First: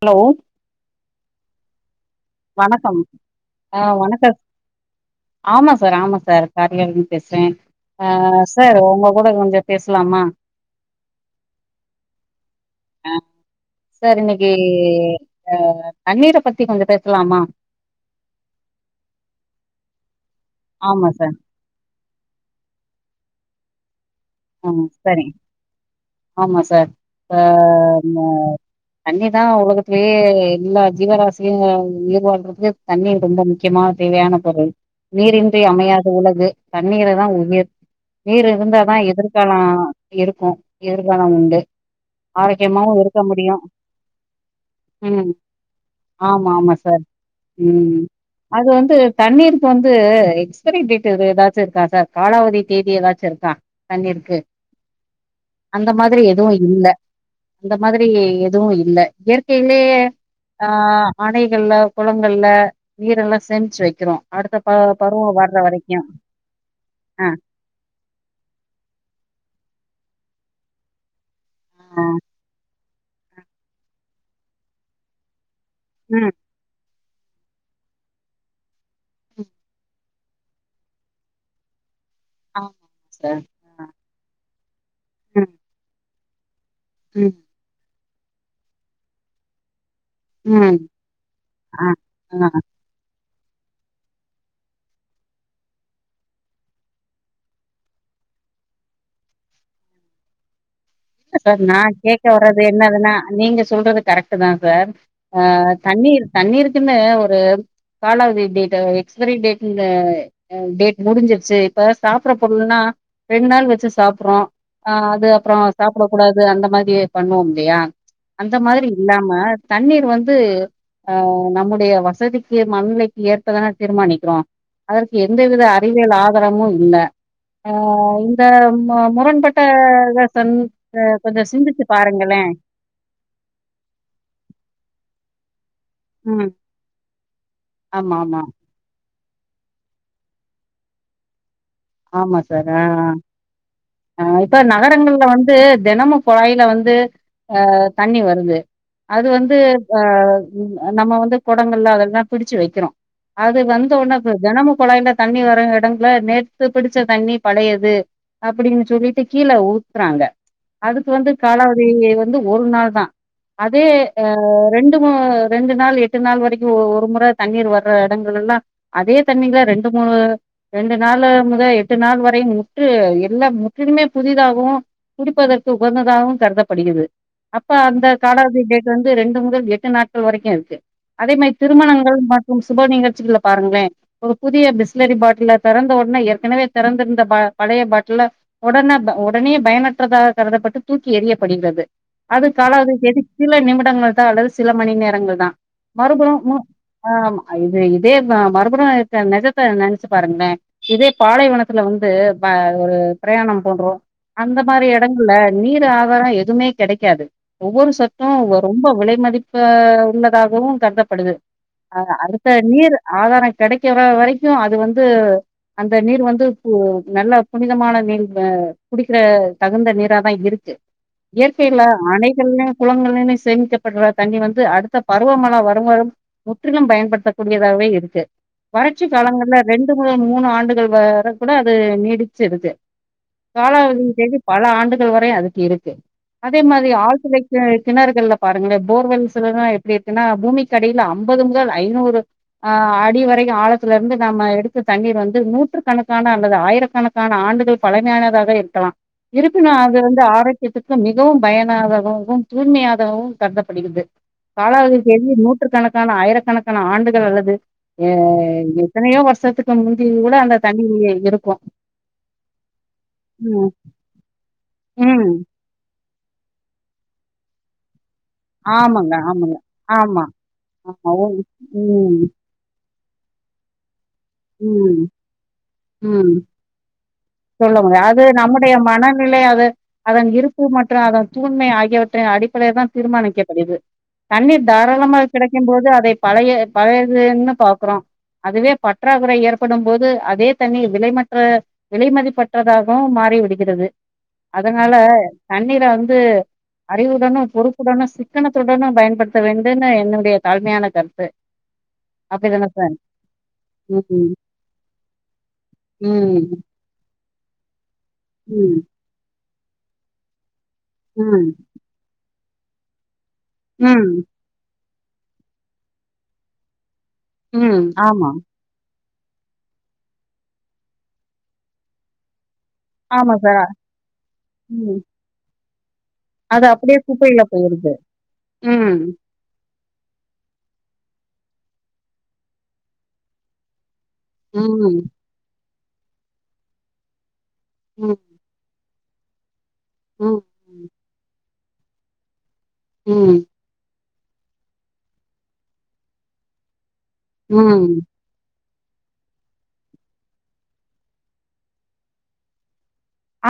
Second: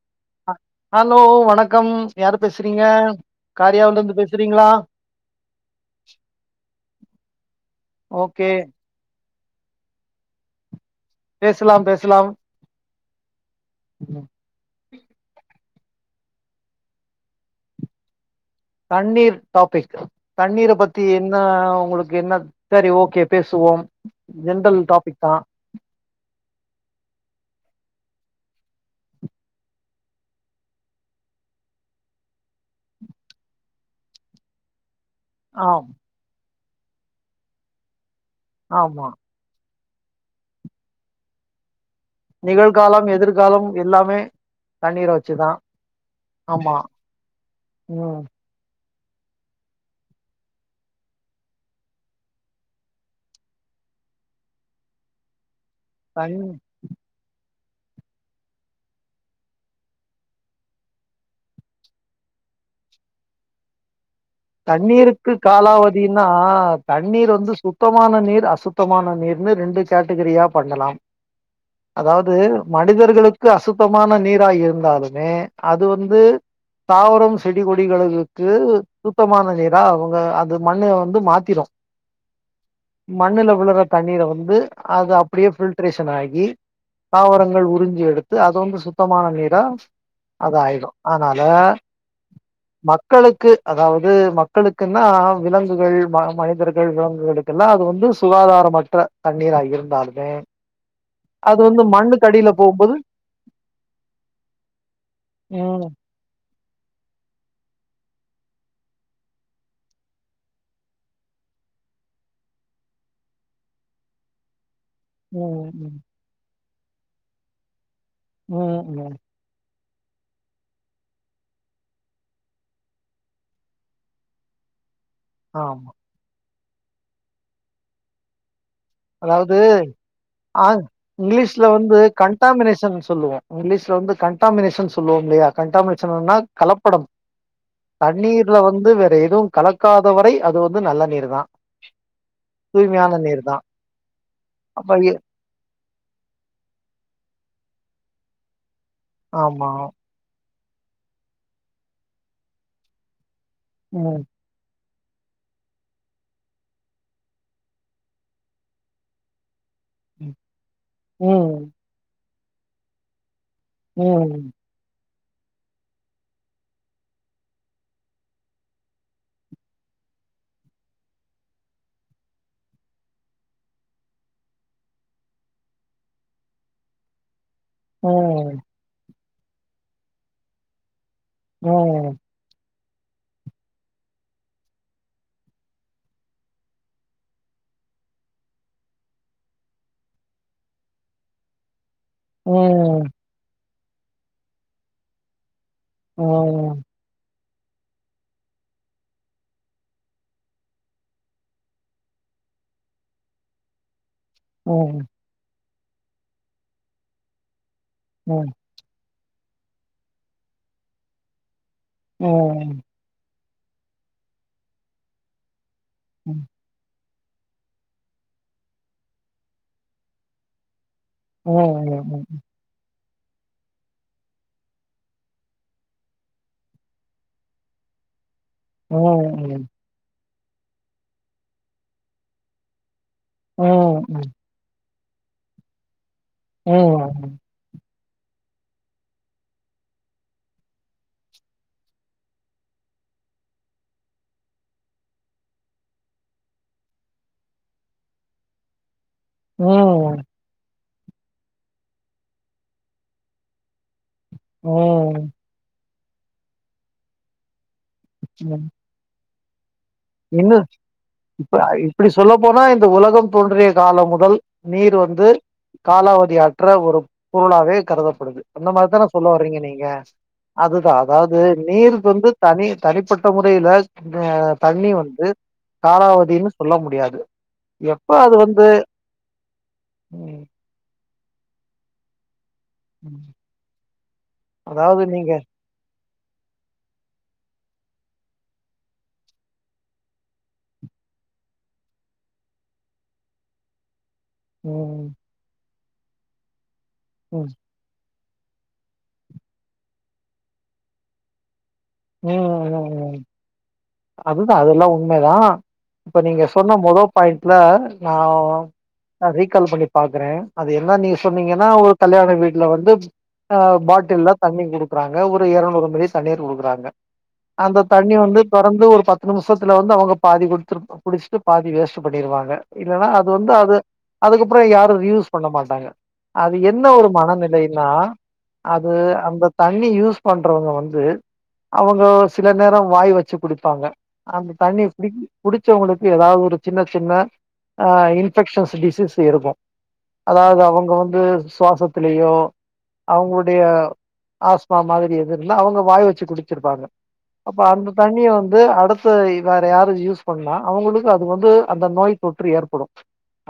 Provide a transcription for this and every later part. Hello hello வணக்கம் யாரு பேசுறீங்க வணக்கம் ஆ காரியாவல இருந்து வணக்கம் பேசுறீங்களா ஆமா சார் ஆமா சார் காரியால இருந்து பேசுறேன் ஆ ஓகே சார் உங்க கூட கொஞ்சம் பேசலாமா பேசலாம் பேசலாம் ஆ சார் இன்னைக்கு ஆ தண்ணீரை பத்தி கொஞ்சம் பேசலாமா தண்ணீர் டாபிக் தண்ணீரை பத்தி ஆமா என்ன சார் உங்களுக்கு என்ன சரி ஓகே பேசுவோம் ஆ ஜென்ரல் டாபிக் சரி தான் ஆமா சார் ஆ தண்ணி தான் உலகத்திலேயே எல்லா ஜீவராசியும் உயிர்வாழ்றதுக்கு தண்ணி ரொம்ப முக்கியமானது தேவையான பொருள் நீரின்றி ஆம் அமையாது உலகு தண்ணீரைதான் உயிர் நீர் இருந்தாதான் ஆமா எதிர எல்லாம் இருக்கும் எதிர்காலம் உண்டு ஆரோக்கியமாவு நிகழ்காலம் இருக்க முடியும் எதிர்காலம் எல்லாமே தண்ணீரை ம் வச்சுதான் ஆமா ஆமா சார் ம் அது வந்து தண்ணீருக்கு வந்து எக்ஸ்பரி டேட் ஏதாச்சு இருக்கா சார் காலாவதி தேதி ஏதாச்சு இருக்கா தண்ணிருக்கு அந்த மாதிரி தண் எதுவு இல்ல அந்த மாதிரி எதுவு இல்ல இயற்கையிலேயே ஆ அணைகள்ல குளங்கள்ல நீரல்லா சேமிச்சு வைக்கிறோ தண்ணீருக்கு காலாவதினா ஆ, தண்ணீர் வந்து சுத்தமான நீர் அசுத்த அசுத்தமான நீர்னு ரெண்டு கேட்டகரியா பண்ணலா ஆ. அதாவது மனிதர்களுக்கு அசுத்தமான நீரா இருந்தாலுமே அது வந்து ம். தாவரம் செடி கொடிகளுக்கு சுத்தமான நீரா ஆகும் அது மண்ணை வந்து மாத்திடு ஆமா சார். மண்ணல விளற தண்ணீரை வந்து அது அப்படியே ம், ஃபில்ட்ரேஷன் ஆகி ம், தாவரங்கள் உறிஞ்சு எடுத் து அது வந்து சுத்தமான நீரா அது ம். ஆயிடும் அதனால ஆ, ஆ. மக்களுக்கு அதாவது மக்களுக்குன்னா விலங்குகள் மனிதர்கள் விலங்குகளுக்குெல்லா அது வந்து சுகாதார மற்ற தண்ணீரா இருந்தாலுமே அது சார் வந்து நான் கேக்க மண்ணுக்கு அடியில வர்றது போகும்போது என்னதுன்னா நீங்க சொல்றது கரெக்ட் தான் சார் ஆ ம் தண்ணி ணீர் தண்ணீருக் குன்னு ஒரு காலாவதி டேட் எக்ஸ்பரிடேட் அ டேட் முடுஞ்சுருச்சு கப்ப சாப்பற்ற பொருள்ன்னா ரெண் நாள் வச்சு சாப்புறோ ஆ அது அப்றோ ம் சாப்ட கூடாது அந்த மாதி பண்ணுவோம் இல்லயா அந்த ம் மாரி ம் ம் இல்லாம தண்ணீர் வந்து அ நம்முடைய வசதிக்கு மனநிலைக்கி ஏற்பதான தீர்மானிக்கிறோ அதற்கு எந்தவித ஆமா அறிவியல் ஆதாரமு இல்ல அ இந்த அ முரண்பட்ட இத சன் இங்லீஷ்ல வந்து கன்டாமினேஷன்னு சொல்லுவோ இங்லீஷ்ல வந்து கன்டாமினேஷன் சொல்லுவோம் இல்லயா கன்டாமினேஷன்னா ம் கலப்படம் ஆமா ஆமா தண்ணீர்ல வந்து வேற எதுவு கலக்காதவரை அது வந்து நல்ல நீர் தா ஆமா சார் ஆ ஆ அ இப்ப அப்ப எ- நகரங்கள்ல வந்து தெனமு குழாய்ல வந்து அ தண்ணி வருது அது வந்து ஆமா அ நம்ம வந்து குடங்கள்ல அதல்லா பிடிச்சு வக்கிறோ அது வந்த ம் ஒன்னே தெனமு குழாய்ல தண்ணி வரு எடங்கல நே த்து பிடிச்ச தண்ணி பழையது அப்டின்னு சொல்லிட்டு கீழ ஊ த்துறாங்க அதுக்கு ம் வந்து ம் காலாவதி வந்து ஒரு நாள் தா அதே அ ரெண்டு கு ரெண்டு நாள் எட்டு நாள் வரைக்கு ஒரு மொற தண்ணீர் வர்ற எடங்களல்லா அதே தண்ணீல ரெண்டு மூ ணு ரெண்டு நாளு முத எட்டு நாள் வரை முற்று எல்லா முற்றிலுமே புதிதாகவு குடிப்பதற்கு உகந்ததாகவு கருதப்படிகிது அப்ப அந்த ம் காலாவதி ம் டேட் வந்து ரெண்டு முதல் எட்டு நாட்கள் வரைக்கு இருக்கு அதே மாரி ம் திருமணங்கள் மற்றும் சுப நிகழ்ச்சிகள பாருங்களே ஒரு புதிய பிஸ்லரி பாட்டில தெறந்த உட்னே எடுத் எனவே தெறந்திருந்த ப பழய பாட்டில ஒடன ப ஒடனே பயனற்றதாக கருதப்பட்டு தூக்கி எரிய படுகிறது அதுக் காலாவதி ம் தேதி சில நிமிடங்கள் தா அல்லது சில மணி நேரங்கள் தா ம் மறுபுறோ ம் ஆ ஆமா அ இது இதே அ மறுபுறோ நெஜத்த நெனச்சு பாருங்களே இதே பாலைவனத்துல வந்து ப ஒரு பிரயாணோ போன்றோ அந்த ம் மாரி ம் எடங்கள்ல நீர் ஆகாரோ எதுமே கெடைக்காது ஒவ்வொரு சத்து ரொம்ப விலைமதிப்பு ப உள்ளதாகவும் கருதப்படுது அ ம் அடுத்த ம் நீர் ஆதார கெடைக்கர வரைக்கு அது வந்து அந்த நீர் ம் வந்து து நல்ல புனிதமான நீர் அ குடிக்கிற தகுந்த நீரா தா இருக்கு ம் இயற்கைல அணைகள்னு குளங்கள் சேமிக்கப்பட்ற தண்ணி வந்து அடுத்த பருவமழ வரும் வரும் முற்றிலும் பயன்படுத்தக்கூடியதாவே இருக்கு ம் வறட்சி காலங்கள்ல ம் ரெண்டு முதல் மூணு ஆண்டுகள் வர கூட அது நீடிச்சிருக்கு காலாவதி தேதி பல ஆண்டுகள் வரை அதுக்கு இருக்கு அதே மாரி ஆழ்துளை கி கிணறுகள்ல பாருங்களே போர்வெல்ஸ்லலா எப்டி இருக்குன்னா பூமிக்கடில அம்பது முதல் ஐநூறு ஆ அடி வரைக்கு ஆழத்துல இருந்து நம்ம எடுத்து தண்ணீர் வந் து நூற்றுக்கணக்கான அல்லது ஆயிரக்கணக்கான ஆண்டுகள் பழமையானதாக இருக்கலா இருக்குனா அது வந்து ம் ஆரோக்கியத்துக் கு மிகவும் பயனாதாதாகவும் தூய்மையாகவும் கருதப்படுகிற்து காலாவதி ம் தேதி நூற்று கணக்கான ஆயிரக்கணக்கான ஆண்டுகள் அல்லது அ ம். எத்தனயோ வருஷத்துக்கு முந்தி கூட இன்னும் அந்த தண்ணி இருக்கு இப்ப இப்டி சொல்ல போனா இந்த உலகம் ம் தோன்றிய காலம் முதல் நீர் வந்து ம் காலா வதி அற்ற ஒரு பொருளாவே கருதப்படுது அந்த மாரிதான ஆமாங்க சொல்ல ஆமாங்க வறீங்க நீங்க ஆமா அதுதா ஆமா ஓ அதாவது நீர் ம் வந்து தனி தனிப்பட்ட முறைல அ தண்ணி ம், வந்து காலாவதினு சொல்ல முடியாது சொல்லுங்க எப்ப அது வந்து நம்முடைய மனநிலை அது அதன் ம் இருப்பு மற்று அதன் தூய்மை ஆகியவற்றின் அடிப்படையில் தான் ம் தீர்மானிக்கப்படுது தண்ணீர் அதாவது தாராளமாக நீங்க கிடைக்கும் போது அதை பழைய பழையதுன்னு பாக்குறோ அதுவே பட் ற்றாக்குறை ஏற்படும் போது அதே தண்ணி விலைமற்ற விலைமதிப்பற்றதாகவு மாறிவிடுகிறது. அதனால ம் தண்ணீல வந்து அறிவுடனு ம் பொறுப்புடனு சிக் க்கணத்துடனு பயன்படுத்த வேண்டுனு என்னுடைய தாழ்மையான கருத்து ம் அப்படிதானே ம் சார்? ம் ம், அதுதா அதெல்லா உண்மதா இப்ப நீங்க ம், சொன்ன மொதொ பாயிண்ட்ல நா ம், ரீக் கால் பண்ணி பாக்குற அது என்ன நீங்க ம், சொன்னீங்கன்னா ஒரு கல்யாண வீட்ல வந்து ஆ ம், பாட்டில்ல தண்ணி குடுக்குறாங்க ஒரு எரநூறு மில்லி தண்ணீர் குடுக்குறாங்க. ம். அந்த தண்ணி ஆமா. வந்து து ஒரு பத்து நிமிஷத்துல வந்து அவங்க பாதி குடுச்சுரு குடிச்சுட்டு பாதி வேஸ்ட் பண்ணிருவாங்க. இல்லன்னா அது ஆமா சார். வந்து அது அதுக்கப்பறொ யாரு ம் யூஸ் பண்ண மாட்டாங்க. அது என்ன அப்படியே ஒரு குப்பையில மனநிலைனா போயிருது அது ம் அந்த த தண்ணி யூஸ் பண்றவங்க வந்து அவங்க சில நேரொ வாய் வச்சு குடிப்பாங்க. அந்த தண்ணி ம் குடி குடிச்சவங்களுக்கு எதாவது ஒரு சின்ன சின்ன ஆ ம் இன்ஃபெக்ஷன்ஸ் டிசீஸ் இருக்கு ம் அதாவது அவங்க வந்து சுவாசத்திலயோ ம் அவங்களுடைய ஆஸ்த்மா மாரி எது இருந்தா அவங்க வாய் வச்சு குடிச்சிருப்பாங்க அப்ப ம் அந்த தண்ணிய வந் ந்து அடுத்த வே வேற யாரு யூஸ் பண்ணா அவங்களுக்கு அது வந்து அந்த நோய் தொற்று ஏற்படு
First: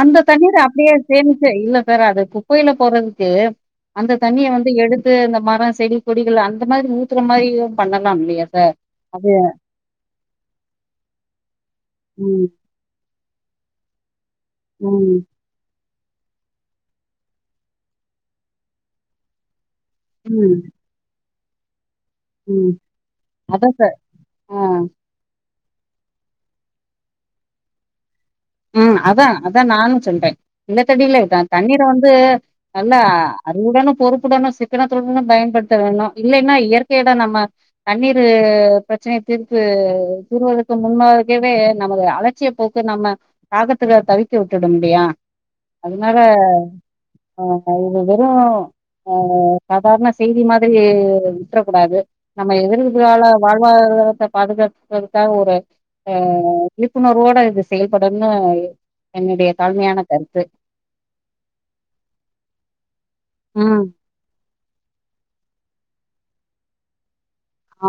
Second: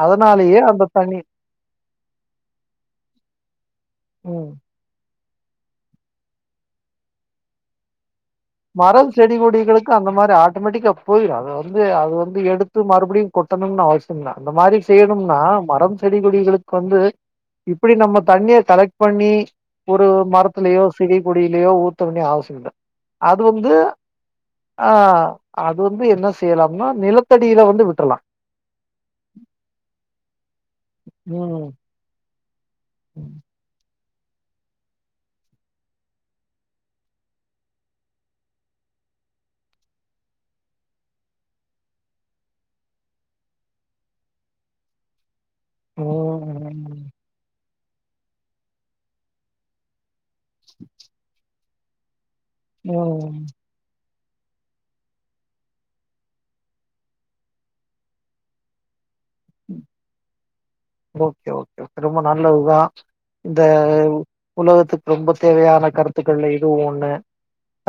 அந்த தண்ணீர் அப்டியே சேமிச்சு இல்ல சார் அது குப்பையில போறதுக்கு அந்த தண்ணிய ம் வந்து எடுத்து அந்த மர செடி கொடிகள் அந்த மாரி ஊத்துற மாரியு பண்ணலாம் இல்லையா சார் மரம் அது செடி கொடிகளுக்கு அந்த மாரி ஆட்டோமேட்டிக்கா போயிரு அது வந்து அது வந்து ம் எடுத்து மறுபடியு கொட்டணுனு அவசியமில்ல அந்த மாரி ம் செய்யணும்னா மரம் செடி கொடிகளுக்கு வந்து இப்டி நம்ம தண்ணிய கலெக்ட் பண்ணி ஒரு ம் மரத்துலயோ செடி கொடியிலேயோ ஊத்த வேண்டிய அவசியம் இல்ல ம் அது வந்து அதான் சார் ஆ அது வந்து என்ன செய்யலாம்னா நிலத்தடியில வந்து விட்றலா ம் அதா அதா நானு சொல்ற நிலத்தடியில த ம் தண்ணீர வந்து நல்லா ம் அறிவுடனு பொறுப் புடனு சிக்கனத்துடனுதா பயன்படுத்த வேணு இல்லைன்னா இயற்கையதா நம்ம தண்ணீர் பிரச்சனை தீர்ப்பு தீறுவதற்கு முன்பாகவே நமது அலட்சிய போக்கு நம்ம தாகத்துல தவிக்க விட்டுடுமில்லையா அதனால ஆ அ இது வெறு அ சாதாரண செய்தி மாதிரி விட்ரக்கூடாது. நம்ம எதிர்கால ம் வாழ்வாதாரத்த பாதுகாக்கறதுக்காக ஒரு அ விழிப்புணர்வோட இது செயல்படன்னு என்னுடைய தாழ்மையான கருத்து ஓகே ஓகே ரொம்ப நல்லதுதா இந்த ம் உலகத்துக்கு ரொம்ப தேவையான கருத் த்துக்கல்ல இதுவு ஒண்ணு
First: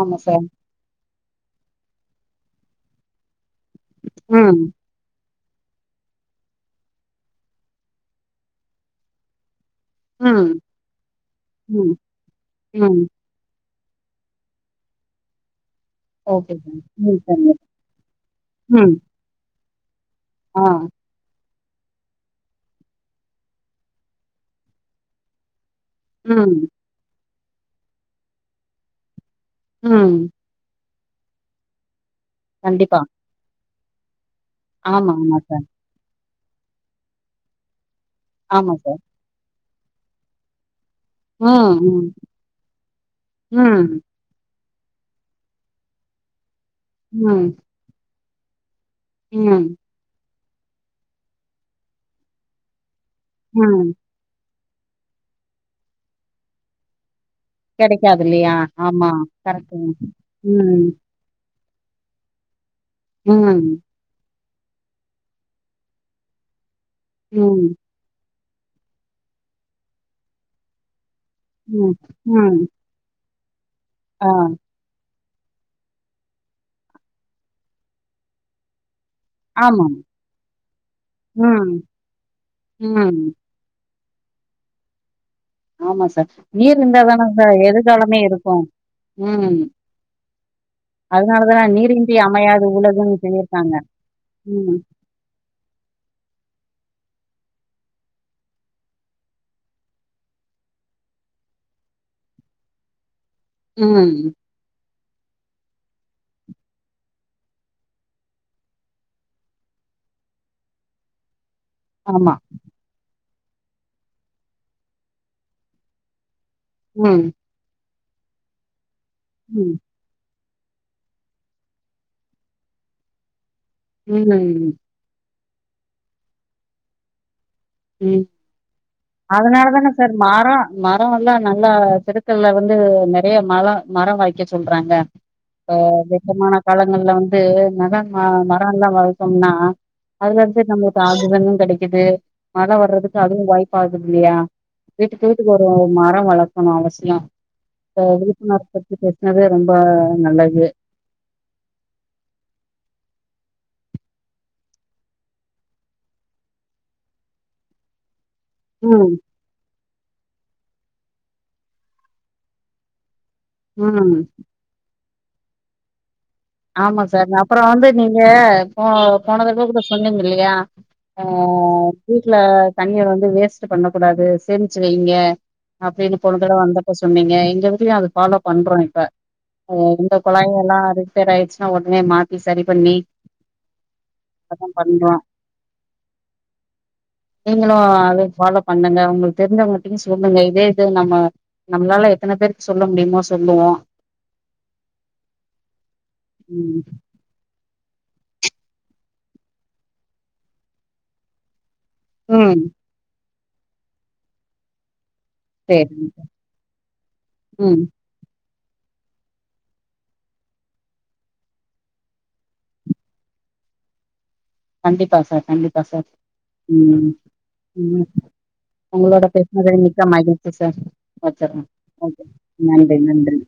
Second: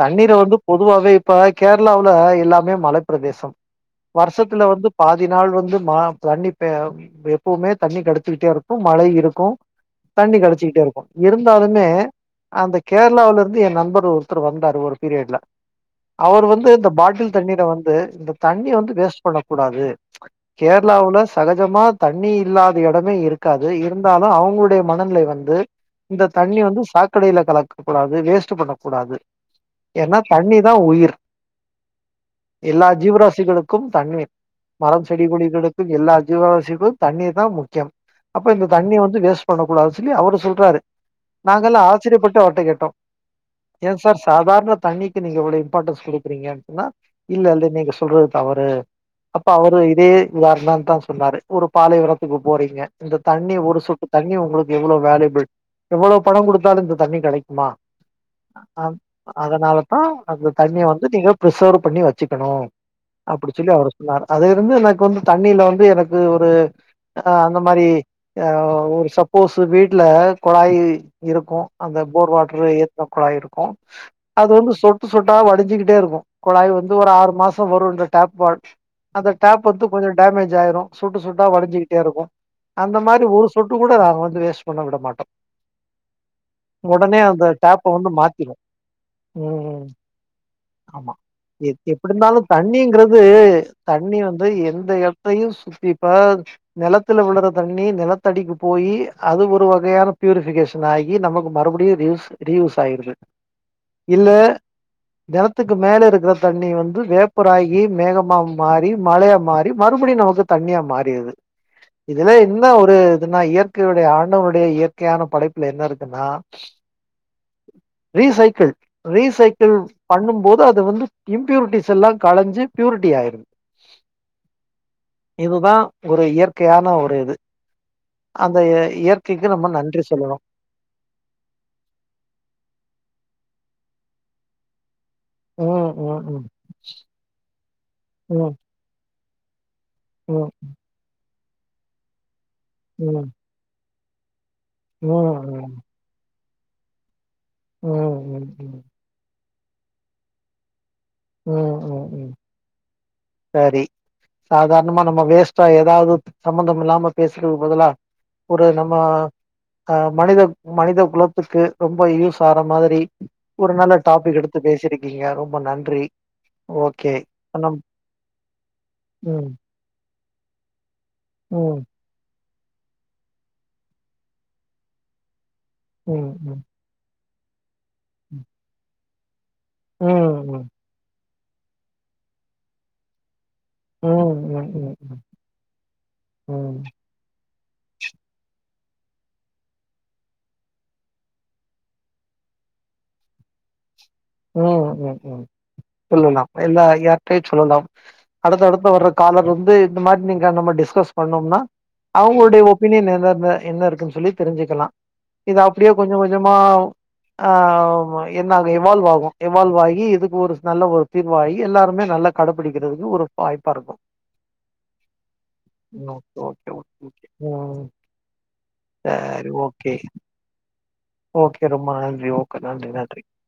ஆமா சார் வந்து பொதுவாவே ப்ப கேரளாவுல எல்லாமே மல பிரதேசம் ம் வருஷத்துல வந்து பாதி தி நாள் வந்து ம தண்ணி ப எப்பவுமே தண்ணி கெடச்சுக்கிட்டே இருக்கு மழை இருக்கு தண்ணி ம் கடச்சிக்கிட்டே இருக்கு இருந்தாலுமே ம் அந்த ம் கேரளாவுல இருந்து என் நண் பர் ஒருத்தர் வந்தாரு ஒரு பீரியட்ல அவர் ஓகே வந்து சார் இந்த ம் பாட்டில் சரிங்க தண்ணீர வந்து இந்த தண்ணி ம் வந்து வேஸ்ட் பண்ணக் கூடாது ஆ கேர்ளாவுல சகஜமா தண்ணி இல்லாத எடமே இருக்காது இருந்தாலு அவுங்களுடைய மனநிலை வந்து இந்த ம் தண்ணி வந்து சாக் கடைல கலக்கக்கூடாது வேஸ்ட்டு பண்ணக்கூடாது ம் ஏன்னா தண்ணிதா உயிர் எல்லா கண்டிப்பா ஜீவராசிகளுக்கும் தண்ணீர் மரம் ஆமா ஆமா சார் செடிகொடிகளுக்கு எல்லா ஜீவராசிக்கு தண்ணீர்தா முக்கியம் அப்ப இந்த ஆமா தண்ணிய சார் வந்து வேஸ்ட் பண்ணக்கூடாது சொல்லி அவரு சொல்றாரு. ம் நாங்கல்லா ம் ஆச்சரியப்பட்டு அவர்ட்ட கேட்டோ ம் ஏன் சார் சாதாரண தண்ணிக்கு நீங்க இவ்ளோ இம்பார்ட்டன்ஸ் குடுக்குறீங்கன்னா இல்ல ம், இல்ல நீங்க சொல்றது தவறு அப்ப ம், அவரு இதே உதாரணன்தா சொன்னாரு ஒரு பாலைவனத்துக்கு போறீங்க இந்த தண்ணி ஒரு ம். சொட்டு தண்ணி உங்களுக்கு எவ்வளவு வேல்யேபிள் எவ்வளவு பண கொடுத்தாலும் இந்த தண்ணி கடைக் குமா கெடைக்காது இல்லையா? ஆமா. அதனால கரெக்ட்டுங்க. தா அந்த தண்ணிய ம், வந்து நீங்க பிரிசர்வ் பண்ணி வச்சுக்கணு அப்டி சொல்லி ம், அவர் சொன்னாரு அதுல இருந்து எனக்கு வந்து தண்ணில வந்து எனக்கு ஒரு அ அந்த ம், மாரி ஒரு சப்போஸ்சு வீட்ல குழாயீ இருக்கு ம், அந்த போர் ம். வாட்ரு ஏத்துன குழாய் இருக்கு ஆ, அது வந்து சொட் சொட்டா வடிஞ்சிக்கிட்டே இருக்கு கொழய் வந்து ஒரு ஆறு மாசம் வருன்ற டேப் வ அந்த டேப் வந்து ஆமா. கொஞ்சோ டேமேஜ் ஆயிரு சொட்டு சொட்டா ம், வடிஞ்சிக்கிட்டே இருக்கு அந்த மாரி ம். ஒரு சொட்டு கூட நாங்க வந்து வேஸ்ட் பண்ண விட மாட்டோ ஆமா சார். நீர் இருந்தா உடனே தான அந்த சார் டேப்ப வந்து எதிர்காலமே மாத்திருவோ இருக்கும். ம் ஆமா அதனால தான எப்டி நீரின்றி இருந்தாலு அமையாது உலகுன்னு தண்ணிங்கிறது சொல்லியிருக்காங்க. தண்ணி வந்து ம், எந்த இடத்தயு சுத்திப்பாரு நெலத்துல விழுற தண்ணி நெலத்தடிக்கு போய் அது ஒரு வகையான பியூரிபிகேஷன் ஆகி நமக்கு மறுபடியும் ரீஸ் ரீயூஸ் ஆயிருது ம் நெலத்துக்கு மேல இருக்கிற தண்ணி வந்து வேப்பராகி மேகமா மாறி மழையா மாறி மறு மறுபடியு நமக்கு தண்ணியா மாறிறுது இதுல ஆமா. என்ன ஒரு இதுன்னா இயற்கையுடைய ஆண்டவனுடைய இயற்கையான படைப்புல என்ன இருக்குன்னா ம் ரீசைக்கிள் ம், ரீசைக்கிள் பண்ணும் போது அது வந்து இம்பியூரிட்டிஸ் எல்லா கலஞ்சு பியூரிட்டி ஆயிருது ம் இதுதா ஒரு இயற்கையான ஒரு இது ம். அந்த இய- இயற்கைக்கு அதனால நம்ம தானே நன்றி சார் சொல்லணும் மாரோ மரம் எல்லா நல்லா செருக்கள்ல வந்து நெறைய மர மரம் வைக்க சொல்றாங்க அ ம் ம் ம் வெப்பமான காலங்கள்ல வந்து நம்ம மரம் எல்லா வலத்தோம்னா அதுல ம் இருந்து நம்மளுக்கு ஆக்சிஜனு கடைக்குது மழ வர்றதுக்கு ம் அதுவு வாய்ப்பு ஆகுது இல்லையா ம் ம் வீட்டுக்கு வீட்டுக்கு ஒரு ம் மரம் வளக்கணும் அவசியம் ம் இ ம் விழுப்புணர் ம் பத்தி பேசினது ரொம்ப நல்லது ம் ம் ம் சேரி சாதாரணமா நம்ம வேஸ்ட்டா ஏதாவது சம்பந்தம் இல்லாம பேசுறதுக்கு பதிலா ஒரு நம்ம ம் அ மனித மனித குலத்துக்கு ரொம்ப யூஸ் ஆற மாதிரி ஒரு நல்ல ம் டாபிக் எடுத்து பேசிருக்கீங்க ரொம்ப நன்றி ஆமா ஓகே சார் அப்பறம் நம் வந்து நீங்க போ போன ம் தடவ கூட சொன்னீங்க இல்லயா அ ம் வீட்ல தண்ணிய வந்து வேஸ்ட்டு பண்ண கூடாது சேமிச்சு வைங்க அப்டின்னு ம் போன தடவ ம் வந்தப்ப சொன்னீங்க எங்க எடத்துலயு அது ஃபாலோ பண்றோ இப்ப ஆ ம் இந்த குழாய ம் எல்லா ரிப்பேர் ஆயிடுச்சுன்னா உடனே மாத்தி சரி பண்ணி ம் அதா ம் பண்றோ ம் ம் நீங்களும் அது ஃபாலோ பண்ணுங்க உங்களுக்கு தெரிஞ்சவங்கட்டையு சொல்லுங்க இதே இது நம்ம நம்மளால எத்தன பேர் சொல்ல முடியுமோ சொல்லுவோ ம் ம் ம் சொல்லலா ம் எல்லா யார்டையும் சொல்லலா அடுத்த அடுத்து வர்ற காலர் வந்து இந்த மாரி நீங்க நம்ம டிஸ்கஸ் பண்ணோம்னா ம் அவங்களுடைய ஒபீனியன் என்னன்ன என்ன இருக்குனு சொல்லி தெரிஞ்சுக்கலா இது அப்டியே சேரி கொஞ்ச கொஞ்சமா ம் ஆமா என்னாகு இவால்வாகு இவால்வ் ஆகி இதுக்கு ஒரு நல்ல ஒரு தீர்வாகி எல்லாருமே நல்லா கடைபிடிக்கிறதுக்கு ஒரு வாய்ப்பா இருக்கும் கண்டிப்பா சார் கண்டிப்பா சார் ம், ஓகே ஓகே ம் ஓகே ம் உங்களோட சரி பேசுனதுல ஓகே மிக்க மகிழ்ச்சி சார் ஓகே வச்சறேன் ரொம்ப நன்றி ஓகே நன்றி நன்றி